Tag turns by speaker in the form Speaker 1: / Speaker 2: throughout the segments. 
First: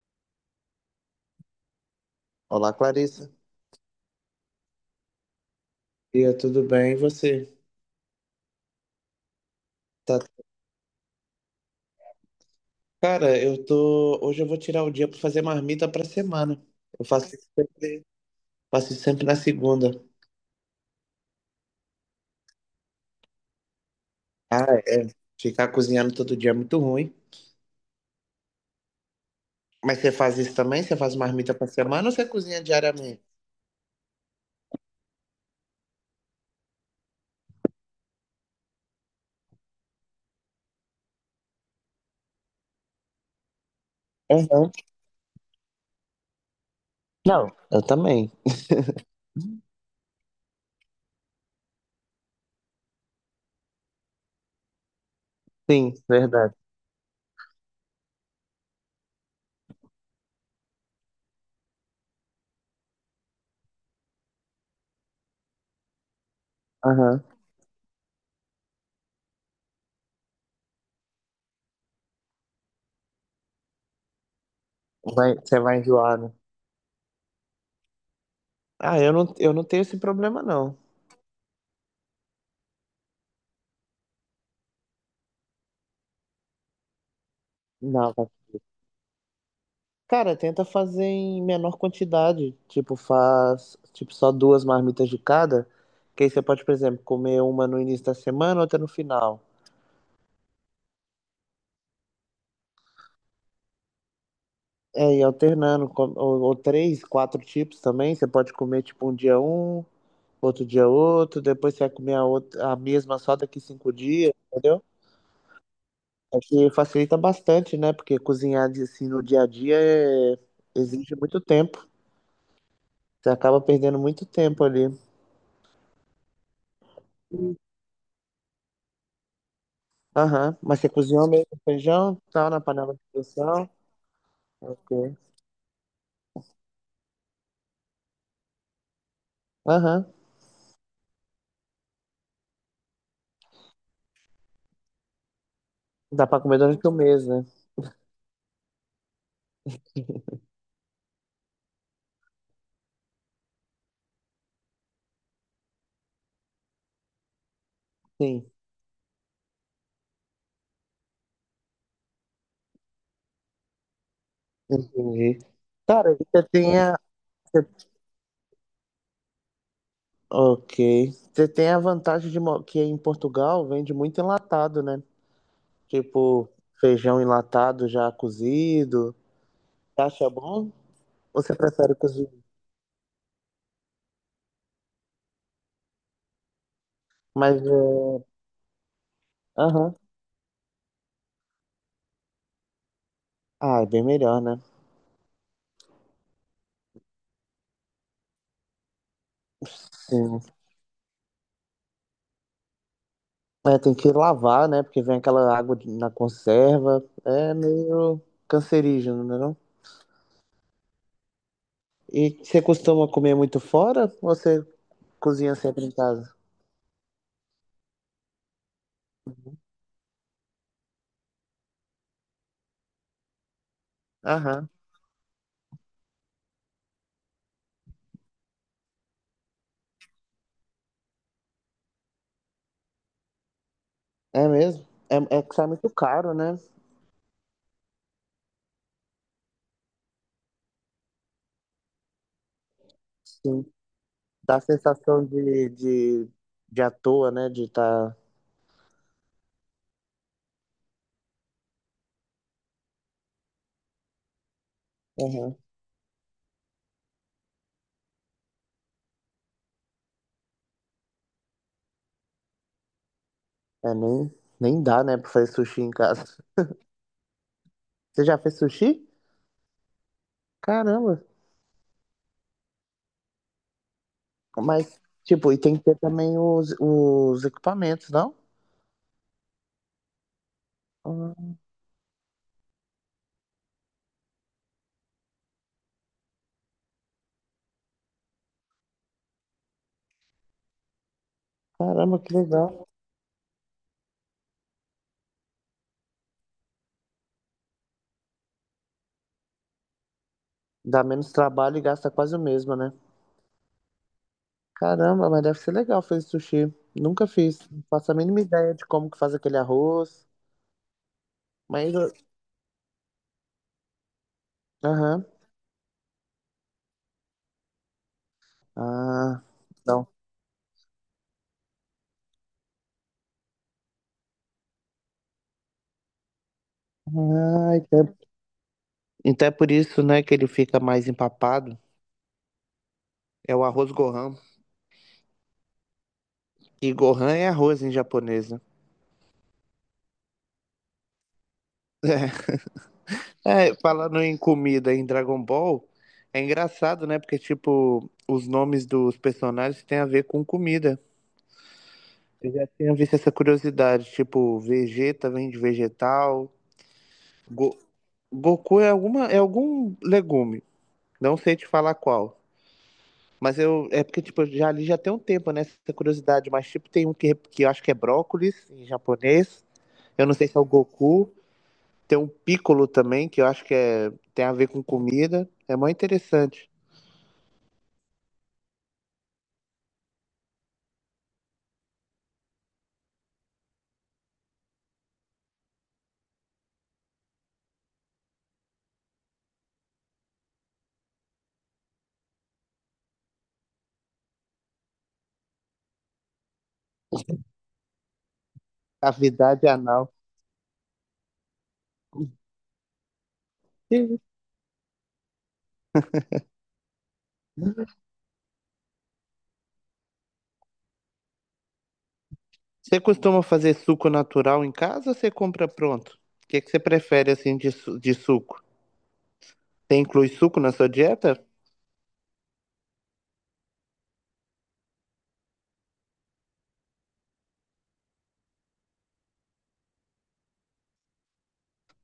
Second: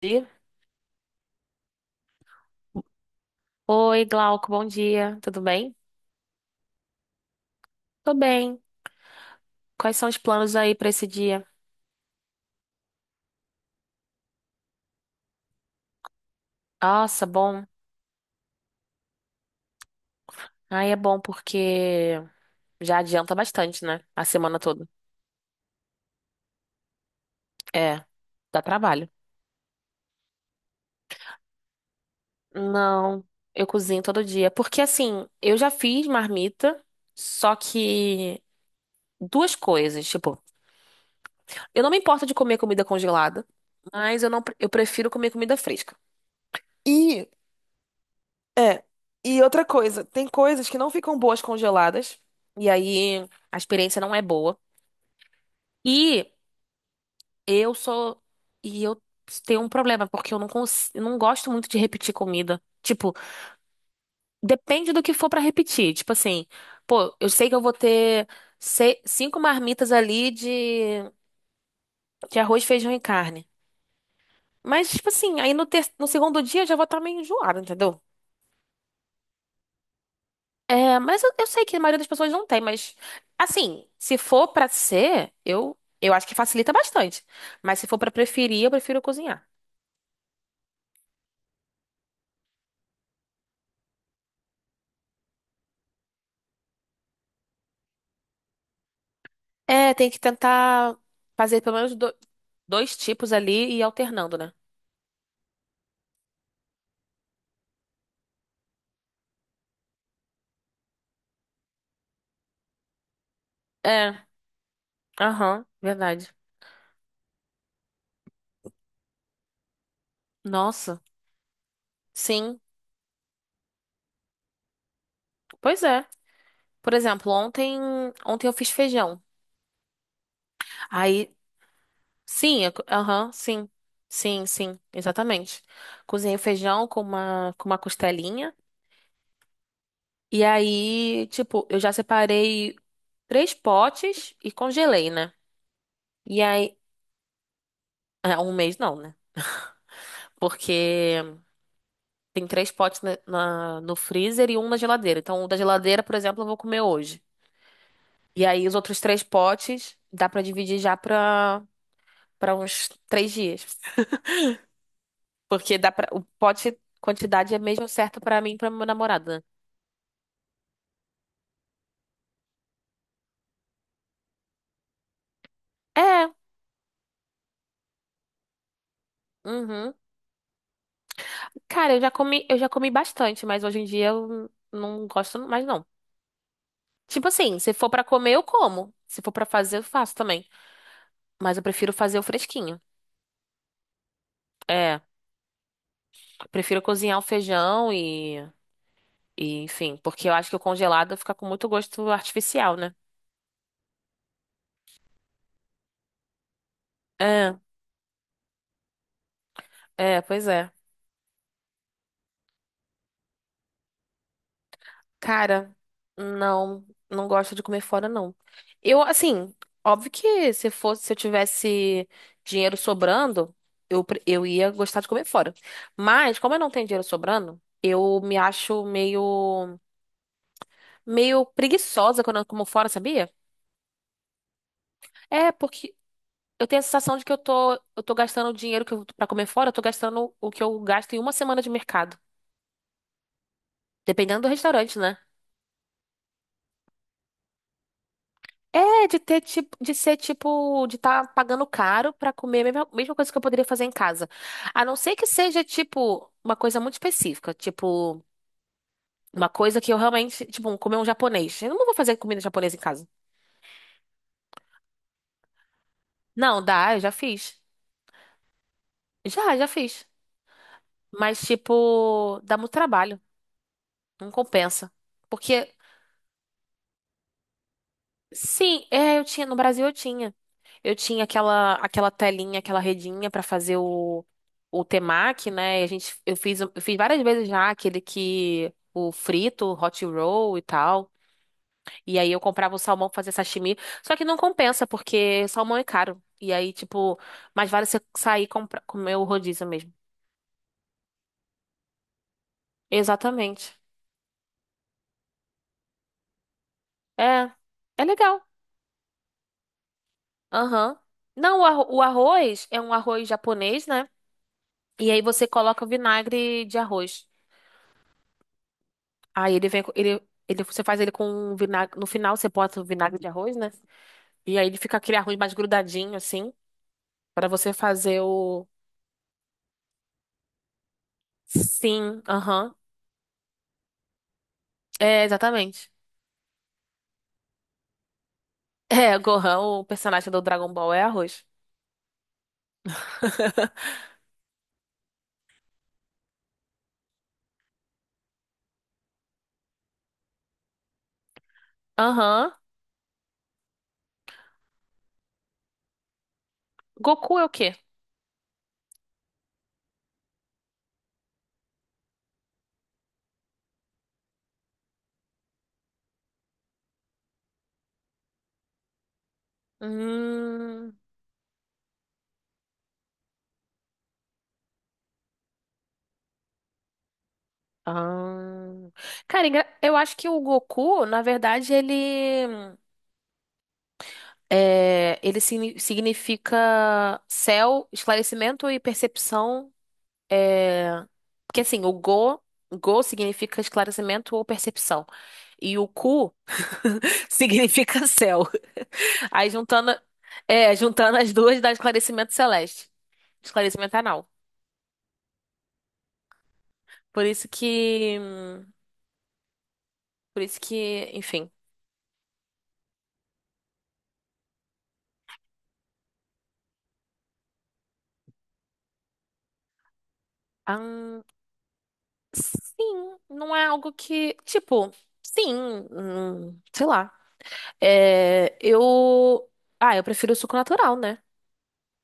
Speaker 1: Dia.
Speaker 2: Olá, Clarissa.
Speaker 1: Oi, Glauco, bom dia. Tudo bem?
Speaker 2: E tudo bem? E você?
Speaker 1: Tô bem. Quais são os
Speaker 2: Tá...
Speaker 1: planos aí pra esse dia?
Speaker 2: Cara, eu tô. Hoje eu vou tirar o dia pra fazer marmita pra semana. Eu
Speaker 1: Nossa, bom.
Speaker 2: faço isso sempre na segunda.
Speaker 1: Aí é bom porque já adianta bastante, né? A semana
Speaker 2: Ah,
Speaker 1: toda.
Speaker 2: é. Ficar cozinhando todo dia é muito ruim.
Speaker 1: É, dá trabalho.
Speaker 2: Mas você faz isso também? Você faz marmita pra semana ou você cozinha diariamente?
Speaker 1: Não, eu cozinho todo dia. Porque assim, eu já fiz marmita, só que duas coisas, tipo, eu não me importo de comer comida congelada, mas eu não, eu
Speaker 2: Uhum.
Speaker 1: prefiro comer comida fresca. E.
Speaker 2: Não, eu também.
Speaker 1: É. E outra coisa, tem coisas que não ficam boas congeladas, e aí a experiência não é boa.
Speaker 2: Sim,
Speaker 1: E
Speaker 2: verdade.
Speaker 1: eu sou. E eu tenho um problema, porque eu não gosto muito de repetir comida. Tipo, depende do que for pra repetir. Tipo assim, pô,
Speaker 2: Aham.
Speaker 1: eu sei que eu vou ter cinco marmitas ali de, arroz, feijão e carne. Mas, tipo
Speaker 2: Vai,
Speaker 1: assim, aí
Speaker 2: você
Speaker 1: no,
Speaker 2: vai
Speaker 1: ter... no
Speaker 2: enjoar, né?
Speaker 1: segundo dia eu já vou estar meio enjoada, entendeu?
Speaker 2: Ah, eu não tenho esse problema, não.
Speaker 1: É, mas eu sei que a maioria das pessoas não tem, mas assim, se for pra ser, eu acho que facilita bastante. Mas se for pra
Speaker 2: Não.
Speaker 1: preferir, eu prefiro cozinhar.
Speaker 2: Cara, tenta fazer em menor quantidade. Tipo, faz, tipo, só duas marmitas de cada. Que aí você pode, por exemplo, comer uma no início da semana, outra no final.
Speaker 1: É, tem que tentar fazer pelo menos dois tipos ali e ir alternando, né?
Speaker 2: É, e alternando, ou três, quatro tipos também. Você pode comer, tipo, um dia um, outro dia outro, depois você vai comer a, outra, a mesma só daqui cinco
Speaker 1: É,
Speaker 2: dias, entendeu?
Speaker 1: aham, verdade.
Speaker 2: É que facilita bastante, né? Porque assim no dia a dia
Speaker 1: Nossa,
Speaker 2: exige muito tempo.
Speaker 1: sim,
Speaker 2: Você acaba perdendo muito tempo ali.
Speaker 1: pois é. Por exemplo, ontem eu fiz feijão.
Speaker 2: Aham. Mas você cozinhou
Speaker 1: Aí,
Speaker 2: mesmo o feijão, tal, na
Speaker 1: sim,
Speaker 2: panela de
Speaker 1: aham,
Speaker 2: pressão?
Speaker 1: sim, sim, sim,
Speaker 2: Ok.
Speaker 1: exatamente. Cozinhei o feijão com uma costelinha.
Speaker 2: Aham.
Speaker 1: E aí, tipo, eu já separei três potes e congelei, né?
Speaker 2: Dá pra
Speaker 1: E
Speaker 2: comer
Speaker 1: aí,
Speaker 2: durante o mês, né?
Speaker 1: é, um mês não, né? Porque tem três potes na, no freezer e um na geladeira. Então, o da geladeira, por exemplo, eu vou comer hoje. E
Speaker 2: Sim,
Speaker 1: aí, os outros três potes dá pra dividir já pra uns três dias.
Speaker 2: entendi.
Speaker 1: Porque dá pra,
Speaker 2: Cara, e
Speaker 1: o
Speaker 2: você
Speaker 1: pote,
Speaker 2: tem a...
Speaker 1: quantidade é mesmo
Speaker 2: você-
Speaker 1: certa pra mim e pra meu namorado, né?
Speaker 2: Ok. Você tem a vantagem de que em Portugal vende muito enlatado, né?
Speaker 1: É,
Speaker 2: Tipo, feijão enlatado já cozido.
Speaker 1: uhum.
Speaker 2: Você acha bom? Ou você
Speaker 1: Cara,
Speaker 2: prefere
Speaker 1: eu já
Speaker 2: cozido?
Speaker 1: comi, eu já comi bastante, mas hoje em dia eu não gosto mais, não. Tipo assim,
Speaker 2: Mas,
Speaker 1: se for pra
Speaker 2: é,
Speaker 1: comer, eu como. Se for pra fazer, eu
Speaker 2: aham.
Speaker 1: faço também. Mas eu prefiro fazer o fresquinho.
Speaker 2: Ah, é bem melhor, né?
Speaker 1: É, prefiro cozinhar o feijão e enfim, porque eu
Speaker 2: Sim.
Speaker 1: acho que o congelado fica com muito gosto artificial, né?
Speaker 2: É, tem que lavar, né? Porque vem aquela água na conserva. É
Speaker 1: É,
Speaker 2: meio cancerígeno, né? Não?
Speaker 1: é, pois é.
Speaker 2: E você costuma comer muito fora ou você cozinha
Speaker 1: Cara,
Speaker 2: sempre em casa?
Speaker 1: não, não gosto de comer fora, não. Eu, assim, óbvio que se fosse, se eu tivesse dinheiro sobrando, eu
Speaker 2: Aham.
Speaker 1: ia gostar de comer fora. Mas, como eu não tenho dinheiro sobrando, eu me acho meio preguiçosa quando eu como fora, sabia?
Speaker 2: É mesmo? É, é
Speaker 1: É,
Speaker 2: que sai muito
Speaker 1: porque
Speaker 2: caro, né?
Speaker 1: eu tenho a sensação de que eu tô gastando o dinheiro que eu, pra comer fora, eu tô gastando o que eu gasto em uma semana de mercado.
Speaker 2: Sim.
Speaker 1: Dependendo do
Speaker 2: Dá a
Speaker 1: restaurante, né?
Speaker 2: sensação de à toa, né? De estar.
Speaker 1: É, de ter tipo, de ser tipo, de estar pagando caro pra comer a mesma, mesma coisa que eu poderia fazer em casa. A não ser que
Speaker 2: Aham.
Speaker 1: seja, tipo, uma coisa muito específica, tipo, uma coisa que eu realmente, tipo, comer um japonês. Eu não vou fazer comida japonesa em casa.
Speaker 2: É, nem dá, né? Pra fazer sushi em casa.
Speaker 1: Não, dá, eu já fiz.
Speaker 2: Você já fez sushi?
Speaker 1: Já, já fiz.
Speaker 2: Caramba.
Speaker 1: Mas, tipo, dá muito trabalho. Não compensa.
Speaker 2: Mas, tipo, e
Speaker 1: Porque,
Speaker 2: tem que ter também os equipamentos, não?
Speaker 1: sim, é, eu tinha, no Brasil eu tinha. Eu tinha
Speaker 2: Ah,
Speaker 1: aquela telinha, aquela redinha pra fazer o temaki, né? E a gente eu fiz várias vezes já aquele que o frito, o hot roll e tal.
Speaker 2: caramba,
Speaker 1: E aí
Speaker 2: que
Speaker 1: eu comprava o
Speaker 2: legal.
Speaker 1: salmão pra fazer sashimi. Só que não compensa porque salmão é caro. E aí, tipo, mais vale você sair e comprar comer o rodízio mesmo.
Speaker 2: Dá menos trabalho e gasta quase o mesmo, né?
Speaker 1: Exatamente.
Speaker 2: Caramba, mas deve ser legal fazer sushi. Nunca
Speaker 1: É.
Speaker 2: fiz. Não
Speaker 1: É
Speaker 2: faço a mínima
Speaker 1: legal.
Speaker 2: ideia de como que faz aquele arroz.
Speaker 1: Aham. Não,
Speaker 2: Mas.
Speaker 1: o
Speaker 2: eu-
Speaker 1: arroz é um arroz japonês, né? E aí
Speaker 2: Aham.
Speaker 1: você coloca o vinagre de arroz.
Speaker 2: Ah,
Speaker 1: Aí ele vem, com-
Speaker 2: não.
Speaker 1: ele, você faz ele com um vinagre. No final você bota o vinagre de arroz, né? E aí ele fica aquele arroz mais grudadinho, assim, pra você
Speaker 2: Ah, então,
Speaker 1: fazer o.
Speaker 2: então é por isso, né, que ele fica mais empapado.
Speaker 1: Sim, aham.
Speaker 2: É o arroz Gohan.
Speaker 1: É, exatamente.
Speaker 2: E Gohan é arroz em japonês, né?
Speaker 1: É, o Gohan, o personagem do Dragon Ball é arroz.
Speaker 2: É, falando em comida em Dragon Ball, é engraçado, né? Porque, tipo, os nomes dos personagens têm a ver com comida.
Speaker 1: Aham.
Speaker 2: Eu já tinha visto essa curiosidade, tipo, Vegeta vem de vegetal,
Speaker 1: Goku é o quê?
Speaker 2: Go- Goku é alguma é algum legume, não sei te falar qual. Mas eu é porque tipo, eu já ali já tem um tempo né, essa curiosidade, mas tipo tem um que eu acho que é brócolis em japonês. Eu não sei se é o
Speaker 1: Hum.
Speaker 2: Goku, tem um piccolo também, que eu acho que é tem a ver com comida. É mó interessante.
Speaker 1: Ah. Cara, eu acho que o Goku, na verdade, ele. É, ele significa céu, esclarecimento e percepção. É, porque assim, o Go, Go significa esclarecimento ou percepção. E o Ku significa céu. Aí
Speaker 2: Cavidade
Speaker 1: juntando,
Speaker 2: anal.
Speaker 1: é, juntando as duas dá esclarecimento celeste. Esclarecimento
Speaker 2: Sim.
Speaker 1: anal. Por isso que. hum, Por isso que, enfim.
Speaker 2: Você costuma fazer suco natural em casa ou você compra pronto? O que que você prefere assim de suco? Você inclui suco na sua
Speaker 1: Ahn,
Speaker 2: dieta?
Speaker 1: sim, não é algo que. Tipo, sim. Sei lá. É, eu. Ah, eu prefiro o suco natural, né?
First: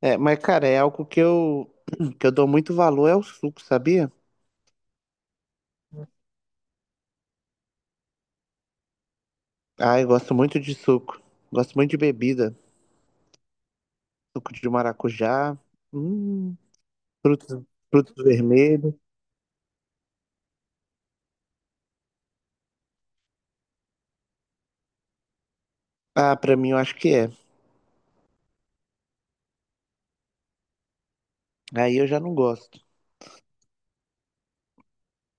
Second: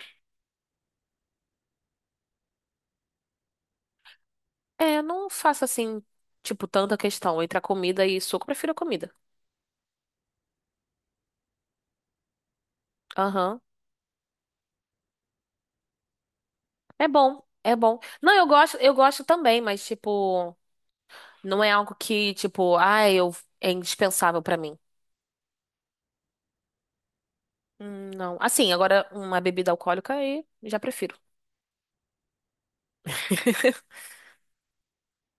Speaker 2: É, mas cara, é algo que eu que eu dou muito valor é o suco, sabia?
Speaker 1: É, eu não faço assim, tipo, tanta questão entre a comida e suco, eu prefiro a comida.
Speaker 2: Ah, eu gosto muito de suco. Gosto muito de bebida.
Speaker 1: Aham.
Speaker 2: Suco de maracujá, hum,
Speaker 1: É bom,
Speaker 2: frutos,
Speaker 1: é bom.
Speaker 2: frutos
Speaker 1: Não, eu gosto,
Speaker 2: vermelhos.
Speaker 1: eu gosto também, mas, tipo, não é algo que, tipo, ah, eu é indispensável pra mim.
Speaker 2: Ah, pra mim eu acho que é.
Speaker 1: Não. Assim, agora uma bebida alcoólica aí já prefiro.
Speaker 2: Aí eu já não gosto. O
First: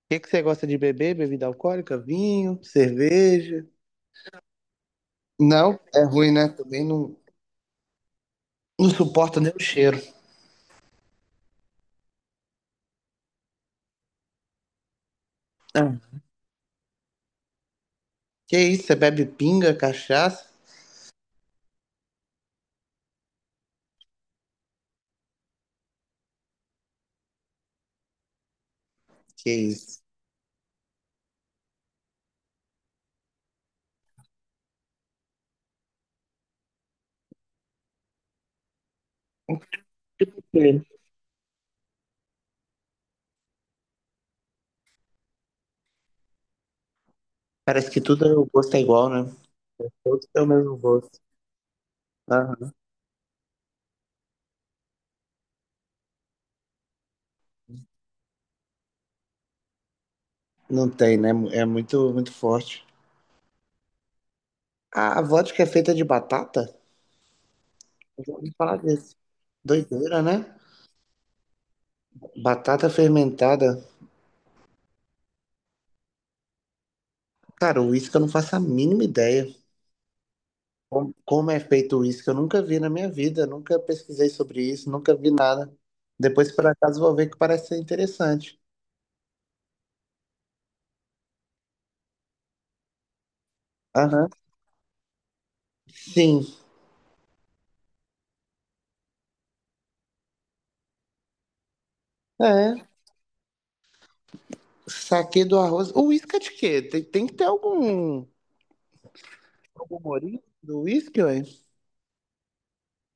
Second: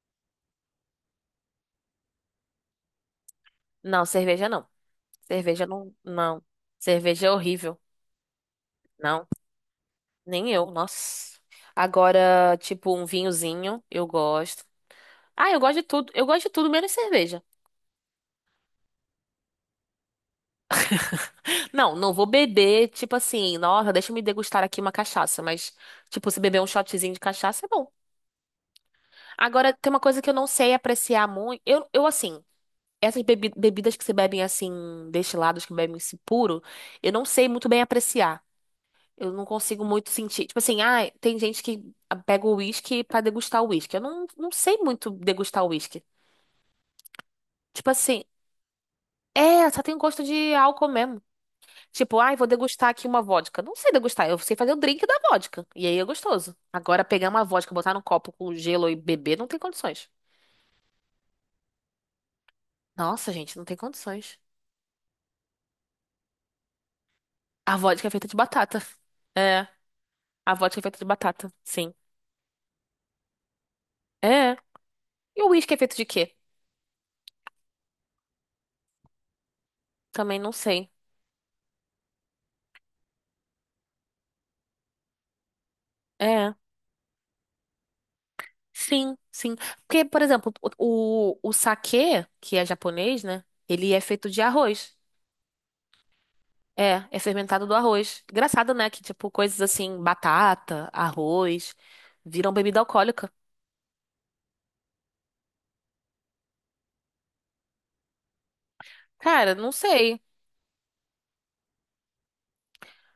Speaker 2: que que você gosta de beber? Bebida alcoólica? Vinho? Cerveja?
Speaker 1: Não, cerveja não. Cerveja
Speaker 2: Não,
Speaker 1: não,
Speaker 2: é ruim,
Speaker 1: não.
Speaker 2: né? Também não,
Speaker 1: Cerveja é horrível.
Speaker 2: não
Speaker 1: Não,
Speaker 2: suporto nem o cheiro.
Speaker 1: nem eu, nossa. Agora, tipo, um vinhozinho, eu gosto. Ah, eu gosto de tudo.
Speaker 2: Ah,
Speaker 1: Eu gosto de tudo menos cerveja.
Speaker 2: que isso? Você bebe pinga, cachaça?
Speaker 1: Não, não vou beber, tipo assim, nossa, deixa eu me degustar aqui uma cachaça, mas, tipo, se beber um shotzinho de cachaça é bom.
Speaker 2: Que
Speaker 1: Agora, tem uma
Speaker 2: isso?
Speaker 1: coisa que eu não sei apreciar muito. Eu assim, essas bebidas que se bebem assim, destilados que bebem esse puro, eu não sei muito bem apreciar. Eu não consigo muito sentir. Tipo assim,
Speaker 2: Sim.
Speaker 1: ah, tem gente que pega o uísque pra degustar o uísque. Eu não sei muito degustar o uísque. Tipo
Speaker 2: Parece que
Speaker 1: assim,
Speaker 2: tudo o gosto é igual, né?
Speaker 1: é, só tem gosto
Speaker 2: Todos têm o
Speaker 1: de
Speaker 2: mesmo
Speaker 1: álcool
Speaker 2: gosto.
Speaker 1: mesmo. Tipo, ai, vou
Speaker 2: Aham.
Speaker 1: degustar aqui uma vodka. Não sei degustar, eu sei fazer o drink da vodka. E aí é gostoso. Agora, pegar uma vodka, botar num copo com gelo e beber, não tem condições.
Speaker 2: Não tem, né? É muito, muito forte.
Speaker 1: Nossa, gente, não tem condições.
Speaker 2: A vodka é feita de batata?
Speaker 1: A vodka é
Speaker 2: Eu
Speaker 1: feita
Speaker 2: já
Speaker 1: de
Speaker 2: ouvi falar
Speaker 1: batata.
Speaker 2: disso.
Speaker 1: É,
Speaker 2: Doideira, né?
Speaker 1: a vodka é feita de batata, sim.
Speaker 2: Batata fermentada.
Speaker 1: É. E o uísque é feito de quê?
Speaker 2: Cara, o uísque eu não faço a mínima ideia.
Speaker 1: Também não sei.
Speaker 2: Como é feito o uísque? Eu nunca vi na minha vida. Nunca pesquisei sobre isso. Nunca vi nada. Depois,
Speaker 1: É.
Speaker 2: por acaso, vou ver que parece ser interessante.
Speaker 1: Sim, sim. Porque, por exemplo, o saquê, que é japonês, né? Ele é feito
Speaker 2: Aham.
Speaker 1: de arroz.
Speaker 2: Sim.
Speaker 1: É, é fermentado do arroz. Engraçado, né? Que, tipo, coisas assim, batata, arroz, viram bebida
Speaker 2: É.
Speaker 1: alcoólica.
Speaker 2: Saquê do arroz. O uísque é de quê? Tem que ter algum,
Speaker 1: Cara, não
Speaker 2: algum
Speaker 1: sei.
Speaker 2: morinho do uísque, ué?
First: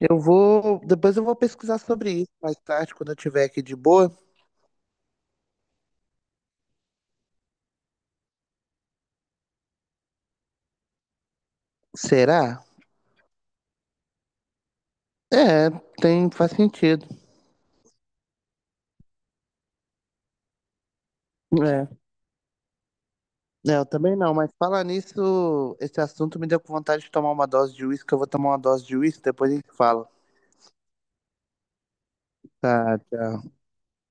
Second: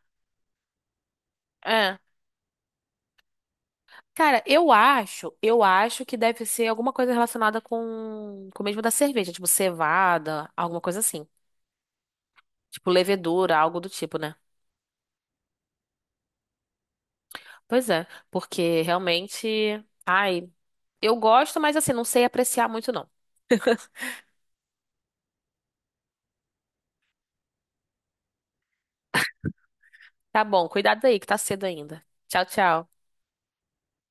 Speaker 2: Eu vou. Depois eu vou pesquisar
Speaker 1: É.
Speaker 2: sobre isso mais tarde, quando eu tiver aqui de boa.
Speaker 1: Cara, eu acho que deve ser alguma coisa relacionada com o mesmo da cerveja, tipo cevada, alguma coisa assim.
Speaker 2: Será?
Speaker 1: Tipo levedura, algo do tipo, né?
Speaker 2: É, tem, faz sentido.
Speaker 1: Pois é, porque realmente, ai, eu gosto, mas
Speaker 2: É.
Speaker 1: assim, não sei apreciar muito não.
Speaker 2: É, eu também não, mas falar nisso, esse assunto me deu com vontade de tomar uma dose de uísque. Eu vou tomar uma dose de uísque, depois a gente fala.
Speaker 1: Tá bom, cuidado aí que tá cedo ainda. Tchau,
Speaker 2: Tá,
Speaker 1: tchau.
Speaker 2: tchau.